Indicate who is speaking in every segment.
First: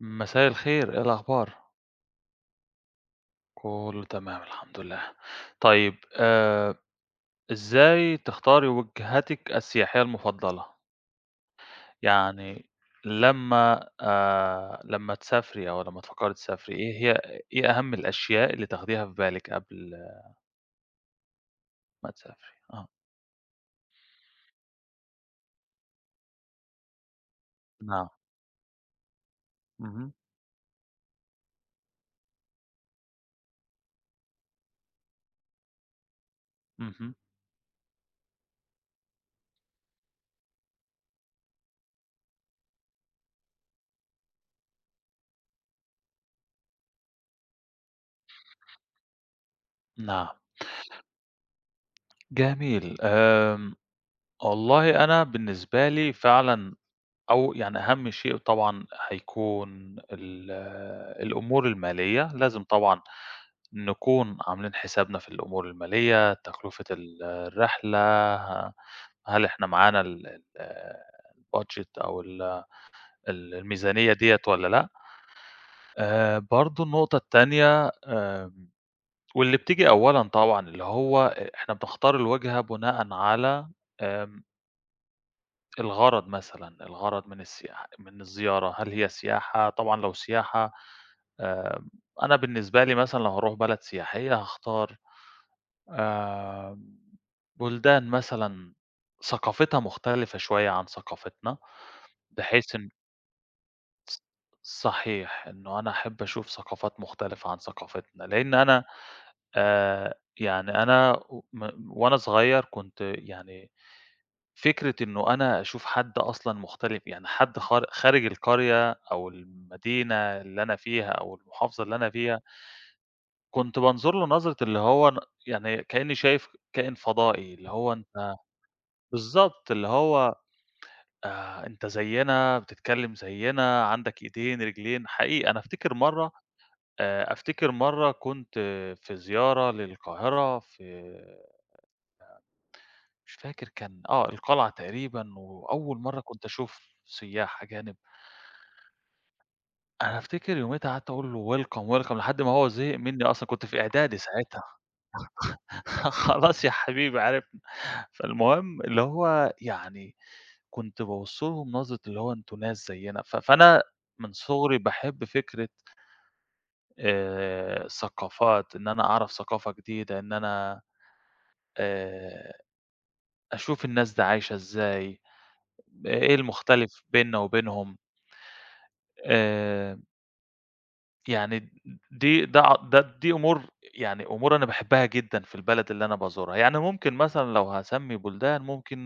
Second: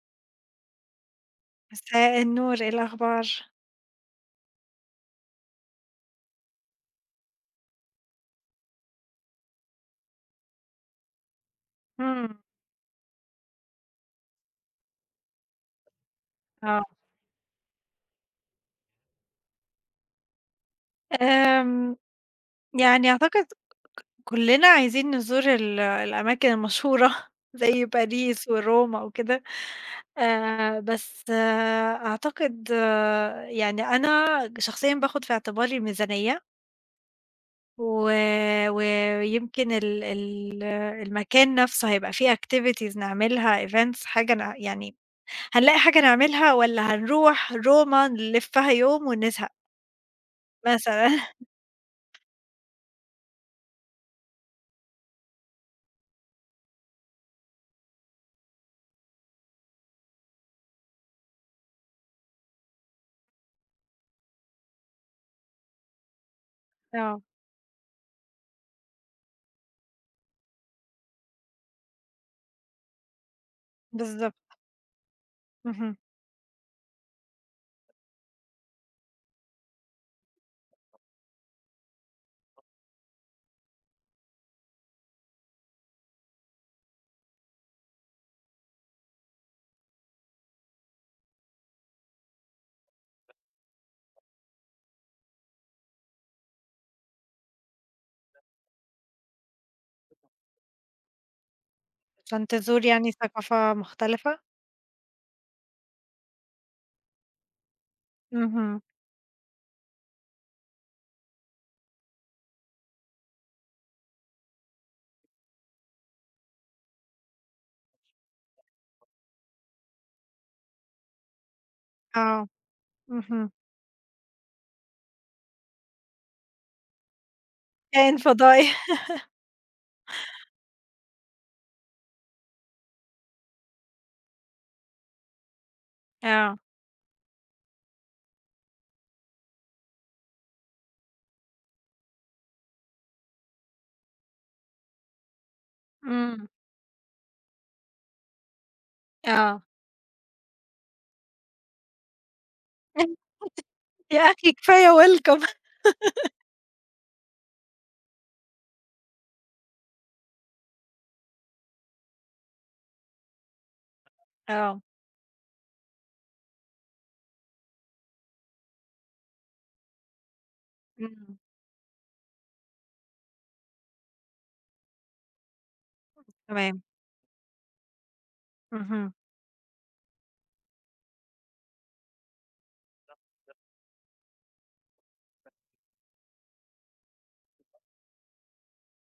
Speaker 1: مساء الخير، إيه الأخبار؟
Speaker 2: مساء النور، إيه الأخبار؟
Speaker 1: كله تمام الحمد لله. طيب إزاي تختاري وجهتِك السياحية المفضلة؟
Speaker 2: إمم.
Speaker 1: يعني لمّا لمّا تسافري أو لمّا تفكّري تسافري،
Speaker 2: آه.
Speaker 1: إيه أهم الأشياء اللي تاخديها في بالِك قبل
Speaker 2: آمم،
Speaker 1: ما تسافري؟ آه،
Speaker 2: يعني أعتقد كُلّنا عايزين نزور الأماكن المشهورة زي
Speaker 1: نعم،
Speaker 2: باريس وروما وكده،
Speaker 1: اهم،
Speaker 2: بس أعتقد يعني أنا شخصيًا باخُد في اعتباري الميزانية
Speaker 1: اهم،
Speaker 2: و ويمكن ال ال المكان نَفْسه هيبقى فيه activities نعملها events حاجة ن يعني هنلاقي حاجة نعملها والّا هنروح روما نلِفّها يوم ونزهق؟
Speaker 1: نعم،
Speaker 2: مثلًا.
Speaker 1: جميل. آمم، والله أنا بالنسبة لي فعلًا أو يعني أهم شيء طبعًا هيكون ال الأمور المالية، لازم طبعًا نكون عاملين حسابنا في الأمور المالية، تكلفة
Speaker 2: آه،
Speaker 1: الرحلة، هل إحنا معانا ال ال الbudget أو ال ال الميزانية
Speaker 2: بالضبط،
Speaker 1: ديّة والّا لأ؟
Speaker 2: اهم.
Speaker 1: برضه النقطة التانية واللي بتيجي أولًا طبعًا، اللي هو إحنا بنختار الوجهة بناءً على آمم الغرض مثلًا، الغرض من السياحة من الزيارة، هل هي سياحة طبعًا لو سياحة آآ، أنا بالنسبة لي مثلًا لو هاروح بلد سياحية هاختار آآ، بلدان مثلًا ثقافتها مختلفة شوية عن ثقافتنا،
Speaker 2: عشان
Speaker 1: بحيث
Speaker 2: تزور
Speaker 1: إن
Speaker 2: يعني ثقافة مختلفة؟
Speaker 1: صحيح، إنه أنا أحب أشوف ثقافات مختلفة عن ثقافتنا، لأن
Speaker 2: اهم،
Speaker 1: أنا آآ، يعني أنا و م وأنا صغير كنت يعني فكرة إنه أنا أشوف حد أصلًا مختلف، يعني حد خارج القرية أو المدينة اللي أنا فيها أو المحافظة اللي أنا فيها،
Speaker 2: آه، اهم.
Speaker 1: كنت بانظر له نظرة اللي هو أنا يعني كإني شايف كائن فضائي، اللي هو
Speaker 2: كائن
Speaker 1: أنت
Speaker 2: فضائي.
Speaker 1: بالضبط، اللي هو أنت زيّنا، بتتكلم زيّنا، عندك إيدين، رجلين، حقيقي أنا أفتكر مرّة
Speaker 2: آه،
Speaker 1: كنت في زيارة للقاهرة في مش فاكر كان آه القلعة تقريبًا، وأول مرّة كنت
Speaker 2: إمم،
Speaker 1: أشوف سياح أجانب.
Speaker 2: آه.
Speaker 1: أنا أفتكر يوميتها قعدت أقول له welcome، welcome لحد ما هو زهق منّي أصلًا كنت في إعدادي
Speaker 2: يا أخي
Speaker 1: ساعتها.
Speaker 2: كفاية welcome.
Speaker 1: خلاص يا حبيبي عرفنا. فالمهم اللي هو يعني كنت بابُص لهم نظرة اللي هو أنتم ناس زيّنا، فأنا من صغري
Speaker 2: آه،
Speaker 1: باحب فكرة الثقافات، إن أنا أعرف ثقافة جديدة، إن أنا
Speaker 2: إمم،
Speaker 1: آآ أشوف الناس دي عايشة إزاي، إيه
Speaker 2: تمام،
Speaker 1: المختلف بيننا وبينهم.
Speaker 2: اهم.
Speaker 1: آآ يعني د دي ده ع ده دي أمور يعني أمور أنا باحبها جدًا في البلد اللي أنا بازورها، يعني ممكن مثلًا لو هاسمّي بلدان ممكن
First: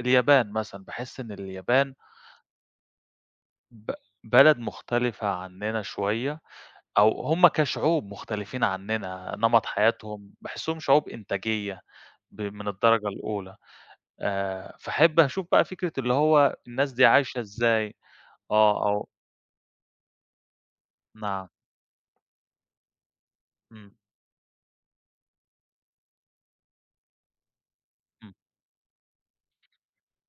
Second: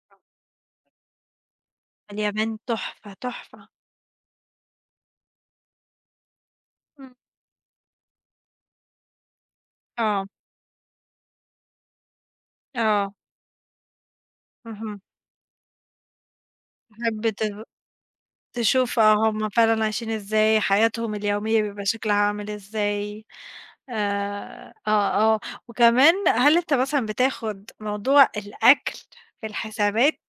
Speaker 1: اليابان مثلًا، باحس إن اليابان
Speaker 2: اليابان تحفة، تحفة.
Speaker 1: ب بلد مختلفة عننا شوية،
Speaker 2: إمم،
Speaker 1: أو هم كشعوب مختلفين عننا، نمط
Speaker 2: آه،
Speaker 1: حياتهم باحسّهم شعوب إنتاجية من الدرجة
Speaker 2: آه،
Speaker 1: الأولى،
Speaker 2: اهم.
Speaker 1: فاحب أشوف بقى فكرة اللي هو الناس دي
Speaker 2: تحب
Speaker 1: عايشة
Speaker 2: ت
Speaker 1: إزاي، آه،
Speaker 2: تشوف
Speaker 1: أو
Speaker 2: آه، هُم فعلًا عايشين إزاي، حياتهم
Speaker 1: نعم،
Speaker 2: اليومية بيبقى شكلها عامل إزاي.
Speaker 1: إمم،
Speaker 2: آه. وكمان هل أنت مثلًا بتاخد موضوع
Speaker 1: إمم،
Speaker 2: الأكل في الحسابات؟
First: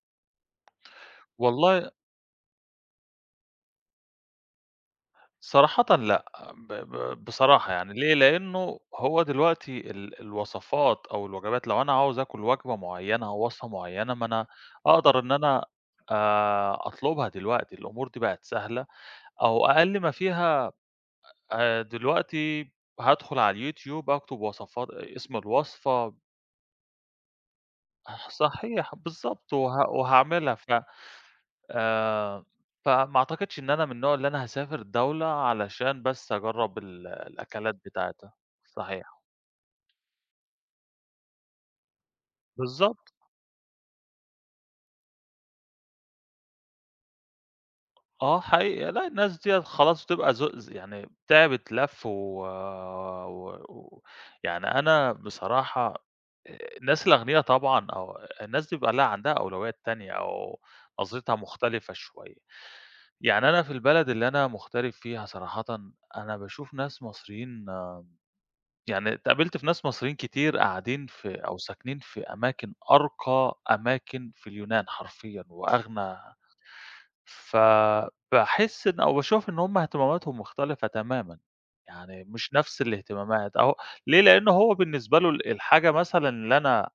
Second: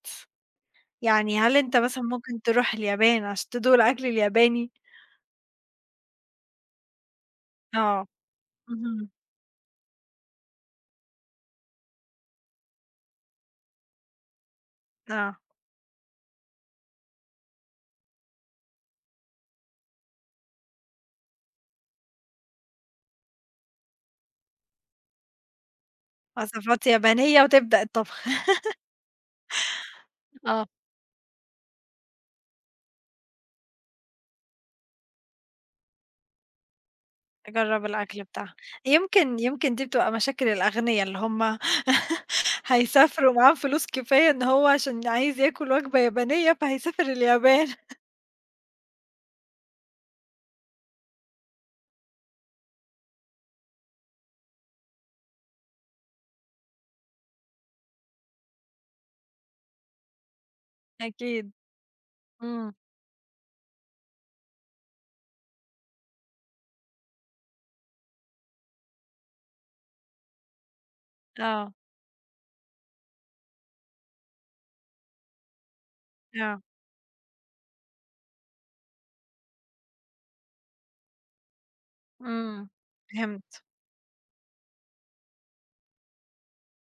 Speaker 2: يعني هل أنت
Speaker 1: والله
Speaker 2: مثلًا ممكن تروح اليابان عشان تدوق الأكل الياباني؟
Speaker 1: صراحةً لأ، ب ب بصراحة يعني
Speaker 2: آه.
Speaker 1: ليه؟ لإنه
Speaker 2: اهم.
Speaker 1: هو دلوقتي الوصفات أو الوجبات لو أنا عاوز آكل وجبة معيّنة أو وصفة معيّنة، ما أنا أقدر إن
Speaker 2: آه.
Speaker 1: أنا أطلبها دلوقتي، الأمور دي بقت سهلة أو أقل ما فيها دلوقتي هادخل على اليوتيوب أكتب وصفات اسم الوصفة.
Speaker 2: وصفات يابانية وتبدأ الطبخ.
Speaker 1: آه، صحيح، بالضبط، وهاعملها
Speaker 2: آه.
Speaker 1: آآ، فما أعتقدش إن أنا من النوع اللي أنا هاسافر دولة علشان بس أجرّب الأكلات
Speaker 2: تجرّب الأكل
Speaker 1: بتاعتها،
Speaker 2: بتاعها.
Speaker 1: صحيح،
Speaker 2: يمكن دي بتبقى مشاكل الأغنيا اللي هم
Speaker 1: بالضبط،
Speaker 2: هيسافروا ومعاهم فلوس كفاية إن هو عشان عايز ياكل وجبة يابانية فهيسافر اليابان.
Speaker 1: آه حقيقي، لأ الناس ديّة خلاص بتبقى ذو ز يعني تعبت لَف و و و يعني أنا بصراحة الناس الأغنيا طبعًا أو الناس دي بيبقى لها عندها أولويات تانية أو نظرتها
Speaker 2: أكيد.
Speaker 1: مختلفة شوية.
Speaker 2: إمم.
Speaker 1: يعني أنا في البلد اللي أنا مغترب فيها صراحةً، أنا باشوف ناس مصريين يعني اتقابلت في ناس مصريين كتير قاعدين في أو
Speaker 2: آه.
Speaker 1: ساكنين في أماكن أرقى أماكن في اليونان حرفيًا وأغنى
Speaker 2: آه.
Speaker 1: فباحس إن أو باشوف إن هم اهتماماتهم مختلفة تمامًا، يعني مش
Speaker 2: إمم.
Speaker 1: نفس الاهتمامات
Speaker 2: فهمت.
Speaker 1: أهو. ليه؟ لأن هو بالنسبة له الحاجة مثلًا اللي أنا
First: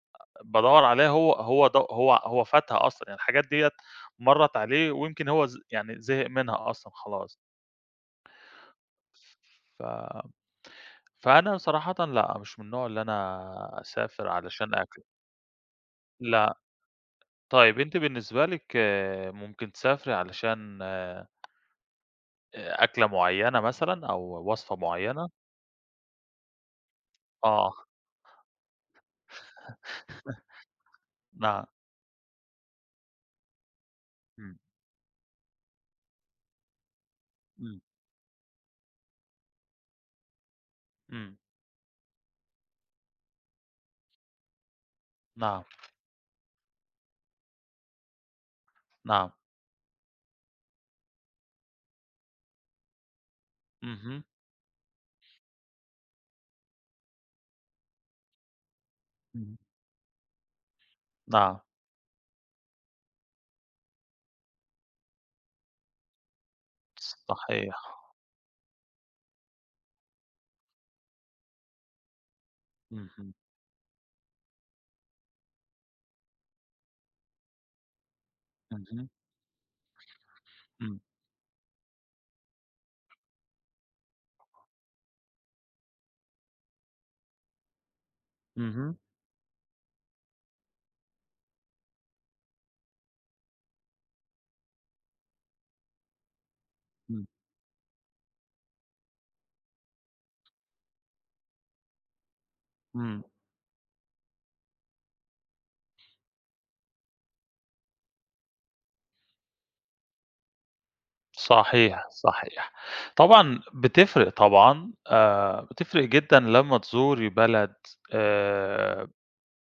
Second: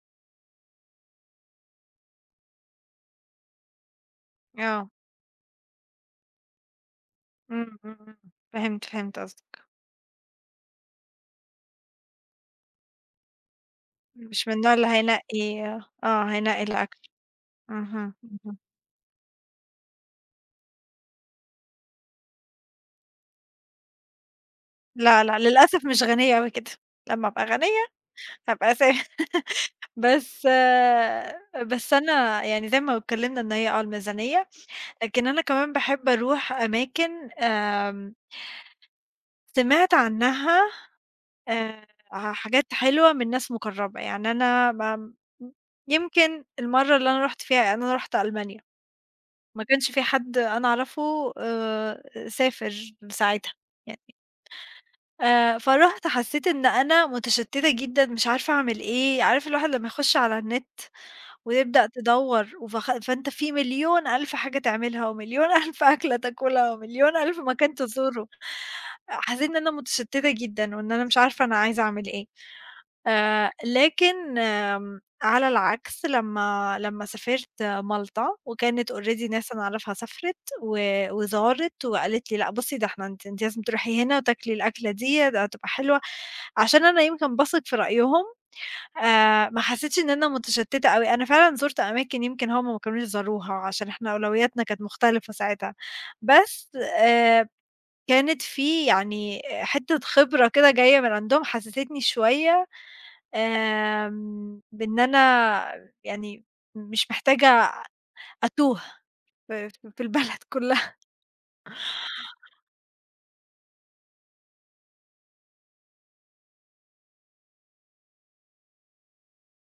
Speaker 1: بادوّر عليها هو هو د هو هو فاتها أصلًا، يعني الحاجات ديّة مرّت عليه
Speaker 2: آه.
Speaker 1: ويمكن هو ز يعني زهق منها أصلًا خلاص.
Speaker 2: إمم، إمم، إمم، فهمت، قصدك،
Speaker 1: ف فأنا صراحةً لأ، مش من النوع اللي أنا أسافر
Speaker 2: مش من
Speaker 1: علشان
Speaker 2: النوع اللي
Speaker 1: أكل،
Speaker 2: هينقي آه،
Speaker 1: لأ.
Speaker 2: هينقي الأكل،
Speaker 1: طيب أنتِ
Speaker 2: اهم،
Speaker 1: بالنسبة
Speaker 2: اهم،
Speaker 1: لِك ممكن تسافري علشان أكلة معيّنة مثلًا أو وصفة
Speaker 2: لا،
Speaker 1: معيّنة؟
Speaker 2: لا، للأسف مش غنية أوي كده، لمّا أبقى
Speaker 1: آه،
Speaker 2: غنية هابقى س بس
Speaker 1: نعم.
Speaker 2: بس أنا يعني زي ما اتكلمنا إن هي آه الميزانية،
Speaker 1: إمم،
Speaker 2: لكن أنا كمان باحب أروح أماكن
Speaker 1: إمم،
Speaker 2: سمعت عنها
Speaker 1: إمم،
Speaker 2: آآ، حاجات حلوة من ناس مقربة، يعني أنا م
Speaker 1: نعم،
Speaker 2: يمكن المرة اللي أنا رُحت فيها أنا رُحت ألمانيا.
Speaker 1: نعم.
Speaker 2: ما كانش في حد أنا أعرفه سافر ساعتها يعني،
Speaker 1: اهم،
Speaker 2: فرُحت حسّيت إن أنا متشتّتة جدًا مش عارفة أعمل إيه، عارف
Speaker 1: اهم،
Speaker 2: الواحد لمّا يخش على النت
Speaker 1: نعم،
Speaker 2: وتبدأ تدوّر وفخ فأنت في مليون ألف حاجة تعملها ومليون ألف أكلة تاكلها ومليون ألف مكان
Speaker 1: صحيح.
Speaker 2: تزوره. حسيت إن أنا متشتتة جدًا وإن أنا مش عارفة أنا عايزة أعمل إيه.
Speaker 1: اهم،
Speaker 2: لكن على العكس لمّا سافرت مالطا وكانت
Speaker 1: اهم،
Speaker 2: already ناس أنا أعرفها سافرت
Speaker 1: إمم،
Speaker 2: وزارت وقالت لي: "لأ بُصّي ده إحنا أنتِ لازم تروحي هنا وتاكلي الأكلة دي، ده هتبقى حلوة." عشان أنا يمكن باثق في رأيهم
Speaker 1: اهم،
Speaker 2: ما حسيتش إن أنا متشتتة أوي، أنا فعلًا زُرت أماكن يمكن هُم ما كانوش زاروها، عشان إحنا أولوياتنا كانت مختلفة ساعتها، بس
Speaker 1: إمم،
Speaker 2: كانت في يعني حتة خبرة كده جاية من عندهم حسستني شوية
Speaker 1: إمم.
Speaker 2: بإن أنا يعني مش محتاجة أتوه في البلد كلها.
Speaker 1: صحيح، صحيح. طبعًا بتفرق طبعًا، بتفرق جدًا لمّا تزوري بلد آآ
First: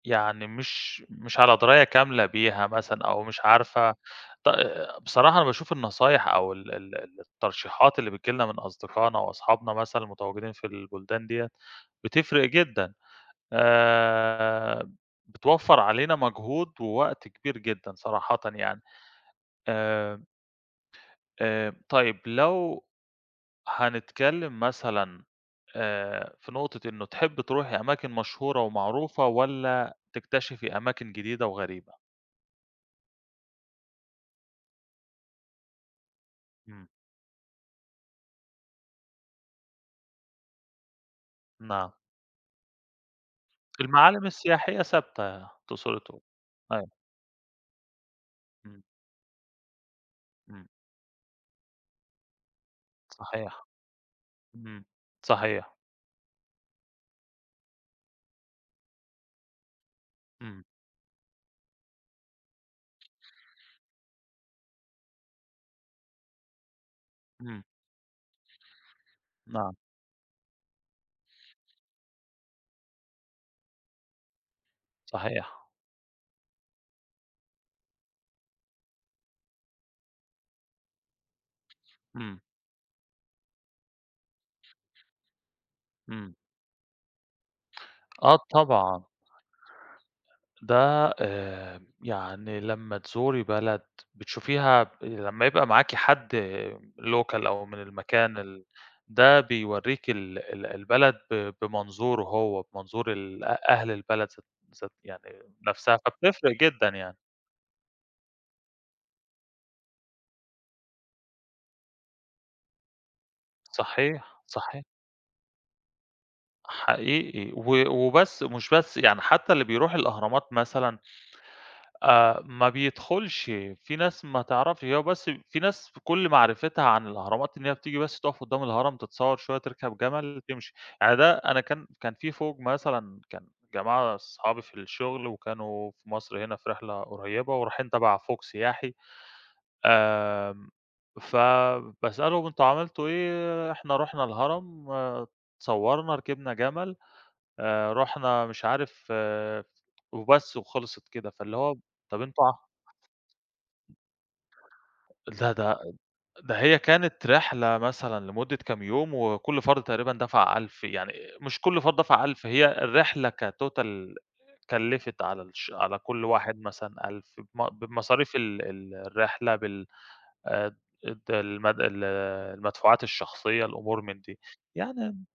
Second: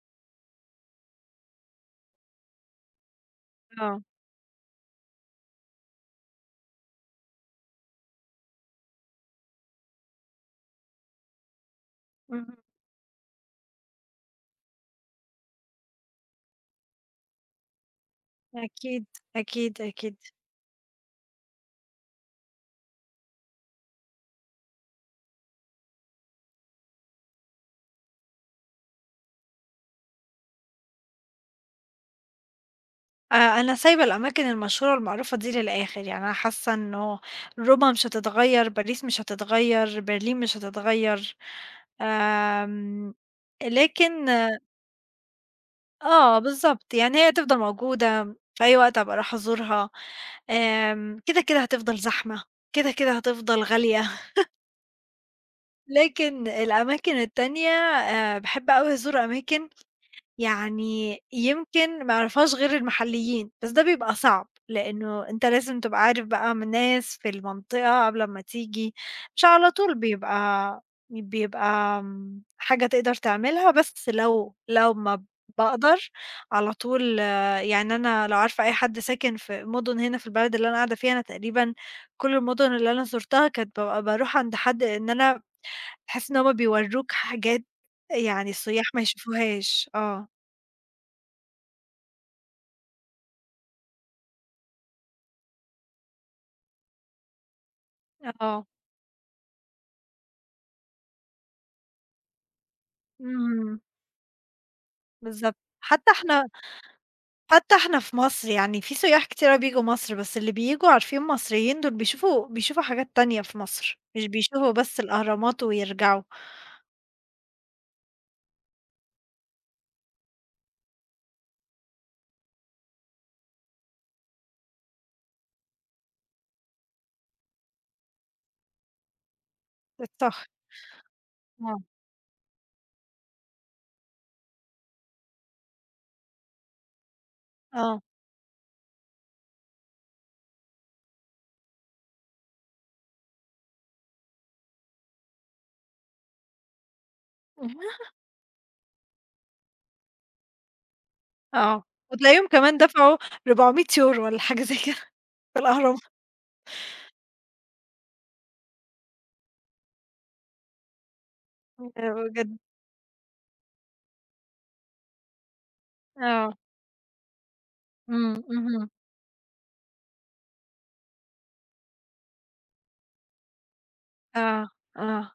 Speaker 1: يعني مش على دراية كاملة بيها مثلًا أو مش عارفة.
Speaker 2: آه،
Speaker 1: آه، بصراحة أنا باشوف النصايح أو ال ال ال الترشيحات اللي بتيجي لنا من أصدقائنا وأصحابنا مثلًا المتواجدين في البلدان ديّة، بتفرق
Speaker 2: اهم،
Speaker 1: جدًا. آآ بتوفّر علينا مجهود ووقت كبير جدًا صراحةً يعني.
Speaker 2: أكيد، أكيد، أكيد.
Speaker 1: آآ طيب لو هنتكلم مثلًا في نقطة إنه تحبّي تروحي أماكن مشهورة ومعروفة والّا تكتشفي أماكن جديدة وغريبة؟
Speaker 2: أنا سايبة الأماكن المشهورة المعروفة دي للآخر، يعني أنا حاسة
Speaker 1: إمم،
Speaker 2: إنه روما مش هتتغيّر، باريس مش هتتغيّر، برلين مش هتتغيّر،
Speaker 1: نعم،
Speaker 2: آمم،
Speaker 1: المعالم
Speaker 2: لكن
Speaker 1: السياحية ثابتة تقصدي تقولي.
Speaker 2: آه
Speaker 1: أيوه،
Speaker 2: بالضبط، يعني هي هتفضل موجودة، في أي
Speaker 1: إمم،
Speaker 2: وقت هابقى أروح أزورها،
Speaker 1: إمم،
Speaker 2: كده، كده هتفضل زحمة، كده، كده
Speaker 1: صحيح،
Speaker 2: هتفضل غالية،
Speaker 1: إمم، صحيح،
Speaker 2: لكن الأماكن التانية باحب أوي أزور أماكن
Speaker 1: إمم،
Speaker 2: يعني يمكن ما يعرفهاش غير المحليين، بس ده بيبقى صعب، لإنه أنت لازم تبقى عارف بقى من ناس في
Speaker 1: إمم،
Speaker 2: المنطقة قبل أمّا تيجي، مش على
Speaker 1: نعم،
Speaker 2: طول بيبقى حاجة تقدر تعملها، بس لو ما
Speaker 1: صحيح،
Speaker 2: باقدر على طول آه، يعني أنا لو عارفة أي حد ساكن في مُدن هنا في البلد اللي أنا قاعدة فيها، أنا تقريبًا كل
Speaker 1: إمم،
Speaker 2: المُدن اللي أنا زُرتها كانت بابقى باروح عند حد، لإن أنا باحس
Speaker 1: إمم،
Speaker 2: إن هُم بيوروك حاجات
Speaker 1: آه
Speaker 2: يعني السُيّاح ما
Speaker 1: طبعًا.
Speaker 2: يشوفوهاش، آه.
Speaker 1: ده يعني لمّا تزوري بلد بتشوفيها لمّا يبقى معاكِ حد local أو من المكان
Speaker 2: آه،
Speaker 1: ده بيورّيكِ ال ال البلد بمنظوره هو، بمنظور ال أ
Speaker 2: إمم،
Speaker 1: أهل البلد ذات ذات يعني
Speaker 2: بالضبط.
Speaker 1: نَفْسها،
Speaker 2: حتى إحنا
Speaker 1: فبتفرق جدًا يعني.
Speaker 2: حتى إحنا في مصر يعني في سياح كتير أوي بييجوا مصر، بس اللي بييجوا عارفين مصريين دول بيشوفوا حاجات تانية في مصر، مش
Speaker 1: صحيح،
Speaker 2: بيشوفوا
Speaker 1: صحيح،
Speaker 2: بس الأهرامات ويرجعوا،
Speaker 1: حقيقي وبس مش بس يعني حتى اللي بيروح الأهرامات مثلًا ما بيدخلش، في ناس ما تعرفش هو بس في ناس كل معرفتها عن الأهرامات إن هي بتيجي بس تقف قدّام الهرم، تتصور شوية، تركب جمل،
Speaker 2: الصخر.
Speaker 1: تمشي. يعني ده أنا
Speaker 2: آه،
Speaker 1: كان في فوج مثلًا كان جماعة أصحابي في الشغل وكانوا في مصر هنا في رحلة قريّبة ورايحين
Speaker 2: آه،
Speaker 1: تبع فوج سياحي، آمم، فباسألهم أنتم عملتوا إيه؟ إحنا رُحنا الهرم، آه، اتصوّرنا، ركبنا جمل،
Speaker 2: مهم.
Speaker 1: رُحنا مش عارف آه، وبس وخلصت كده، فاللي هو
Speaker 2: آه،
Speaker 1: طَب أنتم
Speaker 2: وتلاقيهم
Speaker 1: ع
Speaker 2: كمان دفعوا 400€ والّا حاجة زي كده
Speaker 1: ده
Speaker 2: في
Speaker 1: ده
Speaker 2: الأهرامات
Speaker 1: ده هي كانت رحلة مثلًا لمدة كام يوم، وكل فرد تقريبًا دفع 1000 يعني مش كل
Speaker 2: آه،
Speaker 1: فرد دفع 1000
Speaker 2: بجد،
Speaker 1: هي الرحلة كtotal كلّفت على كل
Speaker 2: آه،
Speaker 1: واحد مثلًا 1000 بمصاريف
Speaker 2: إمم،
Speaker 1: ال
Speaker 2: اهم،
Speaker 1: ال الرحلة بال آآ الد المد ال المدفوعات الشخصية، الأمور من دي.
Speaker 2: آه،
Speaker 1: يعني
Speaker 2: آه،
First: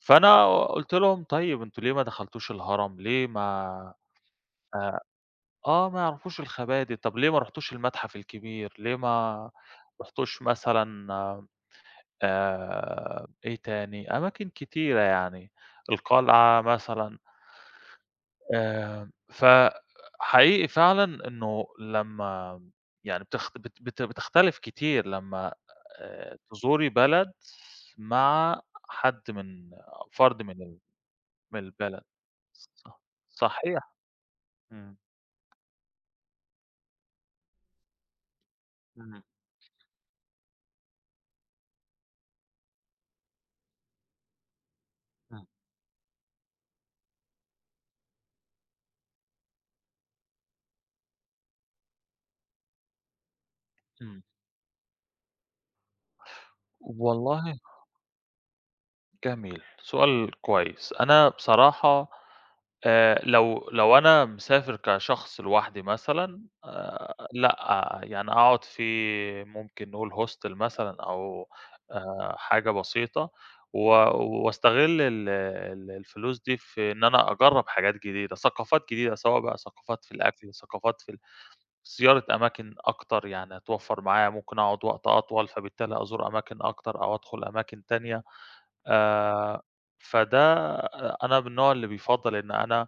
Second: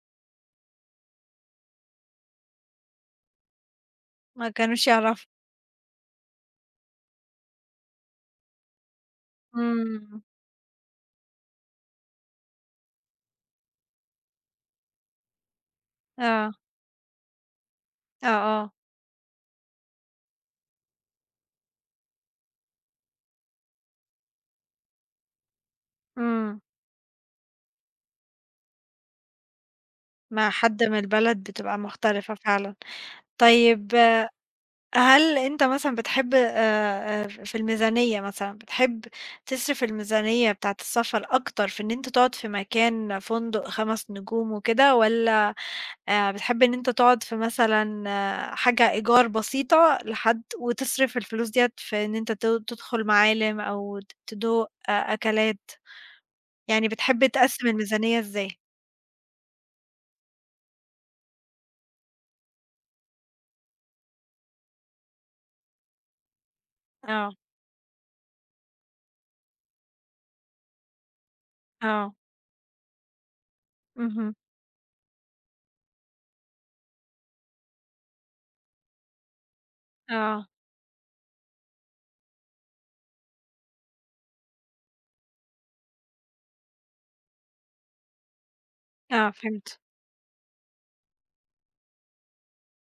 Speaker 1: فأنا قُلت لهم: "طيب أنتم ليه ما دخلتوش الهرم؟ ليه ما"
Speaker 2: ما كانوش
Speaker 1: آآ
Speaker 2: يعرفوا،
Speaker 1: آه، ما يعرفوش الخبادي، "طب ليه ما رُحتوش المتحف الكبير؟ ليه ما
Speaker 2: إمم،
Speaker 1: رُحتوش مثلًا" إيه تاني؟ أماكن كتيرة يعني،
Speaker 2: آه،
Speaker 1: القلعة مثلًا،
Speaker 2: آه، آه،
Speaker 1: فحقيقي فعلًا إنه لمّا يعني بتخت بت بت بتختلف كتير لمّا
Speaker 2: إمم،
Speaker 1: تزوري بلد مع حد من فرد
Speaker 2: مع
Speaker 1: من
Speaker 2: حد من البلد
Speaker 1: من
Speaker 2: بتبقى
Speaker 1: البلد،
Speaker 2: مختلفة فعلًا.
Speaker 1: صح
Speaker 2: طيب
Speaker 1: صحيح، إمم،
Speaker 2: هل أنت مثلًا بتحب في الميزانية مثلًا، بتحب
Speaker 1: إمم،
Speaker 2: تصرف الميزانية بتاعة السفر أكتر في إن أنت تقعد في مكان فندق 5 نجوم وكده،
Speaker 1: إمم،
Speaker 2: والّا بتحب إن أنت تقعد في مثلًا آه، حاجة إيجار بسيطة لحد وتصرف الفلوس ديّة في إن أنت تدخل معالم أو
Speaker 1: إمم.
Speaker 2: تدوق آه، أكلات، يعني بتحب
Speaker 1: والله
Speaker 2: تقسّم الميزانية إزاي؟
Speaker 1: جميل، سؤال كويس. أنا بصراحة لو أنا مسافر كشخص لوحدي مثلًا
Speaker 2: آه،
Speaker 1: لأ، يعني أقعد في ممكن نقول hostel مثلًا أو
Speaker 2: آه،
Speaker 1: حاجة بسيطة و
Speaker 2: اهم،
Speaker 1: واستغل ال ال الفلوس دي في إن أنا أجرّب حاجات جديدة، ثقافات جديدة، سواء بقى ثقافات في
Speaker 2: آه،
Speaker 1: الأكل، ثقافات في زيارة أماكن أكتر، يعني هتوفّر معايا ممكن أقعد وقت أطول، فبالتالي أزور أماكن أكتر أو أدخل أماكن تانية.
Speaker 2: آه،
Speaker 1: آآ
Speaker 2: فهمت،
Speaker 1: فده أنا من النوع اللي بيفضّل إن أنا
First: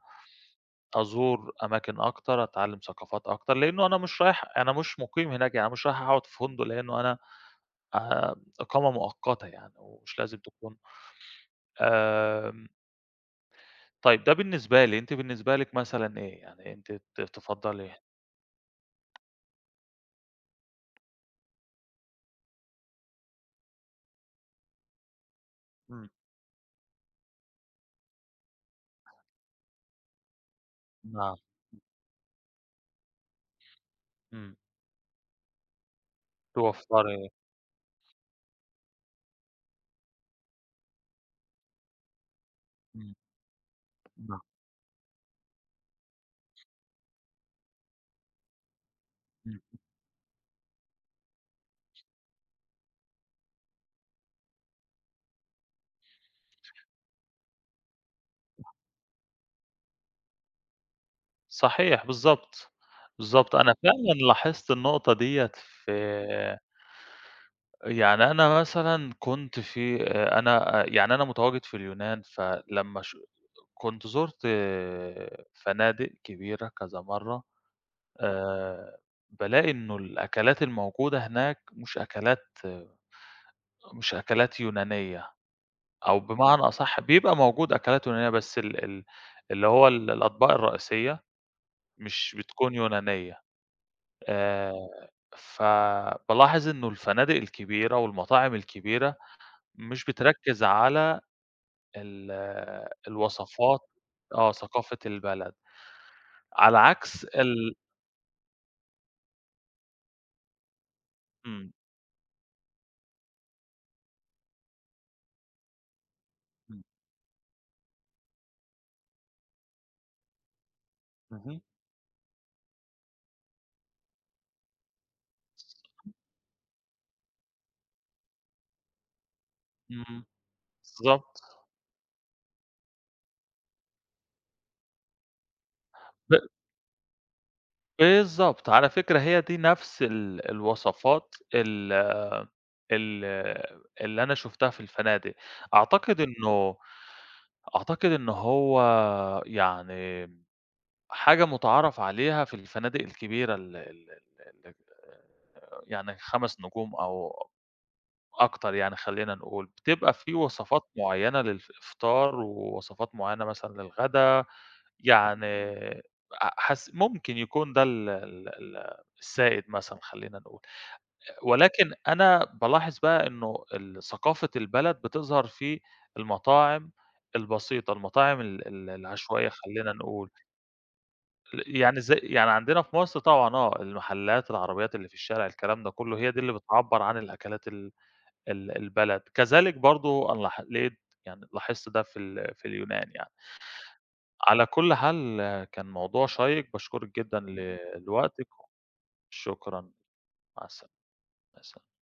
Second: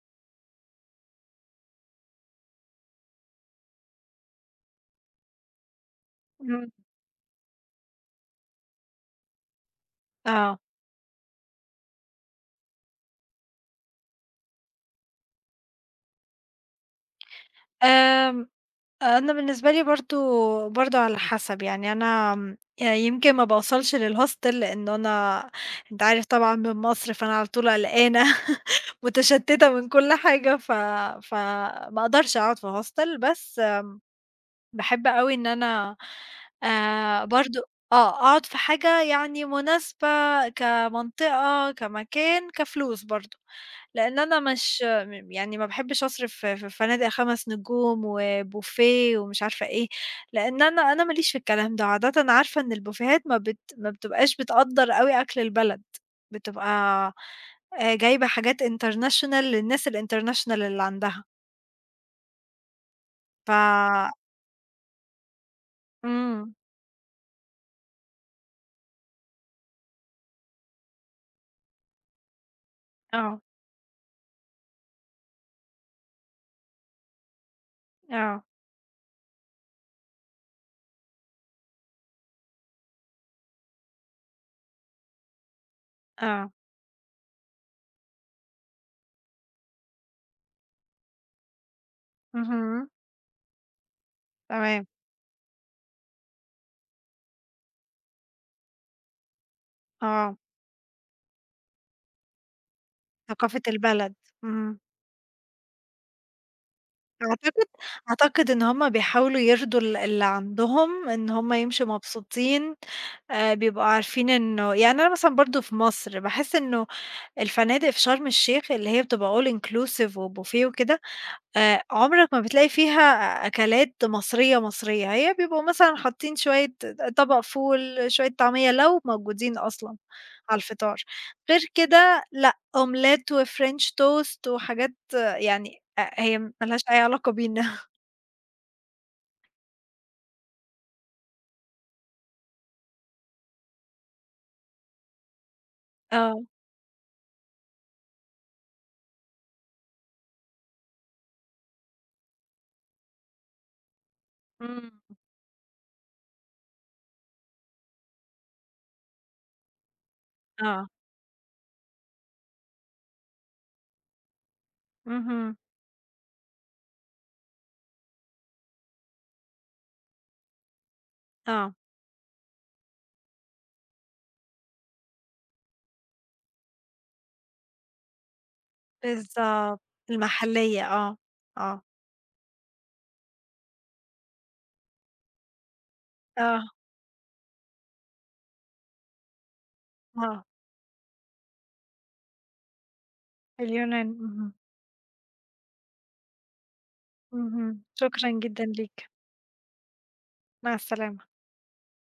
Speaker 1: أزور أماكن أكتر، أتعلّم ثقافات أكتر، لإنه أنا مش رايح أنا مش مُقيم هناك، يعني مش رايح أقعد في فندق،
Speaker 2: إمم،
Speaker 1: لإنه أنا إقامة مؤقتة يعني ومش لازم
Speaker 2: آه،
Speaker 1: تكون آمم، طيب ده بالنسبة لي، أنتِ بالنسبة لِك مثلًا إيه؟ يعني أنتِ تفضّلي
Speaker 2: آمم أنا بالنسبة لي برضه على حسب، يعني أنا يمكن ما باوصلش للhostel لأنه أنا أنت
Speaker 1: إمم،
Speaker 2: عارف طبعًا من مصر، فأنا على طول قلقانة متشتتة من كل حاجة،
Speaker 1: نعم،
Speaker 2: فما اقدرش أقعد في hostel بس
Speaker 1: إمم،
Speaker 2: باحب أوي إن أنا
Speaker 1: توفّري
Speaker 2: برضه آه، أقعد في حاجة يعني مناسبة كمنطقة، كمكان، كفلوس
Speaker 1: إمم،
Speaker 2: برضه، لإن أنا
Speaker 1: نعم،
Speaker 2: مش م يعني ما باحبش أصرف في فنادق 5 نجوم وبوفيه ومش
Speaker 1: إمم،
Speaker 2: عارفة إيه، لإن أنا ما ليش في الكلام ده، وعادةً عارفة إن البوفيهات ما بتبقاش بتقدّر أوي أكل البلد، بتبقى جايبة حاجات international للناس الinternational اللي عندها،
Speaker 1: صحيح بالضبط،
Speaker 2: ف
Speaker 1: بالضبط، أنا فعلًا لاحظت النقطة ديّة
Speaker 2: إمم،
Speaker 1: في يعني أنا مثلًا كنت في أنا آه، يعني أنا متواجد في اليونان، فلمّا
Speaker 2: آه،
Speaker 1: كنت زُرت آه، فنادق كبيرة كذا مرّة،
Speaker 2: آه،
Speaker 1: آآ بالاقي إنه الأكلات الموجودة هناك مش أكلات مش أكلات يونانية، أو
Speaker 2: آه.
Speaker 1: بمعنى أصح بيبقى موجود أكلات يونانية بس ال ال اللي هو الأطباق الرئيسية مش بتكون
Speaker 2: اهم،
Speaker 1: يونانية،
Speaker 2: تمام،
Speaker 1: آآ فبالاحظ إنه الفنادق الكبيرة والمطاعم الكبيرة مش
Speaker 2: آه،
Speaker 1: بتركّز على ال
Speaker 2: ثقافة
Speaker 1: الوصفات
Speaker 2: البلد،
Speaker 1: آه،
Speaker 2: إمم،
Speaker 1: ثقافة البلد، على عكس
Speaker 2: أعتقد إن هُم بيحاولوا يرضوا ال اللي عندهم، إن هُم
Speaker 1: إمم.
Speaker 2: يمشوا مبسوطين، بيبقوا عارفين إنه يعني أنا مثلًا برضه في مصر باحس
Speaker 1: إمم،
Speaker 2: إنه الفنادق في شرم الشيخ اللي هي بتبقى all inclusive وbuffet وكده
Speaker 1: اهم.
Speaker 2: عمرك ما بتلاقي فيها أكلات مصرية، مصرية، هي بيبقوا مثلًا حاطين شوية طبق فول، شوية طعمية لو موجودين أصلًا
Speaker 1: إمم،
Speaker 2: على الفطار،
Speaker 1: بالضبط،
Speaker 2: غير كده لأ، أومليت وfrench toast وحاجات آه، يعني
Speaker 1: ب
Speaker 2: هي ما لهاش أي علاقة بينا.
Speaker 1: بالضبط، على فكرة هي دي نفس الوصفات ال ال اللي أنا شُفتها في الفنادق، أعتقد
Speaker 2: آه،
Speaker 1: إنه أعتقد إن هو يعني حاجة مُتعارف عليها في الفنادق الكبيرة ال ال ال
Speaker 2: إمم،
Speaker 1: يعني 5 نجوم أو أكتر يعني خلّينا نقول، بتبقى في وصفات
Speaker 2: آه،
Speaker 1: معيّنة الإفطار ووصفات معيّنة مثلًا للغدا. يعني
Speaker 2: اهم،
Speaker 1: أ حس ممكن يكون ده ال السائد مثلًا خلّينا نقول،
Speaker 2: آه،
Speaker 1: ولكن أنا بالاحظ بقى إنه ال ثقافة البلد بتظهر في المطاعم البسيطة، المطاعم ال ال العشوائية
Speaker 2: بالضبط،
Speaker 1: خلّينا نقول،
Speaker 2: المحلية آه، آه،
Speaker 1: يعني زي يعني عندنا في مصر طبعًا آه، المحلات، العربيات اللي في الشارع، الكلام ده كلّه هي دي اللي
Speaker 2: آه،
Speaker 1: بتعبّر عن الأكلات ال البلد، كذلك برضه أنا
Speaker 2: آه،
Speaker 1: لقيت يعني لاحظت ده في في اليونان يعني.
Speaker 2: اليونان، اهم،
Speaker 1: على كل حال آه، كان موضوع شيّق، باشكرِك جدًا إمم.
Speaker 2: اهم، شكرًا
Speaker 1: لوقتِك،
Speaker 2: جدًا ليك،
Speaker 1: شكرًا، مع
Speaker 2: مع السلامة.
Speaker 1: السلامة.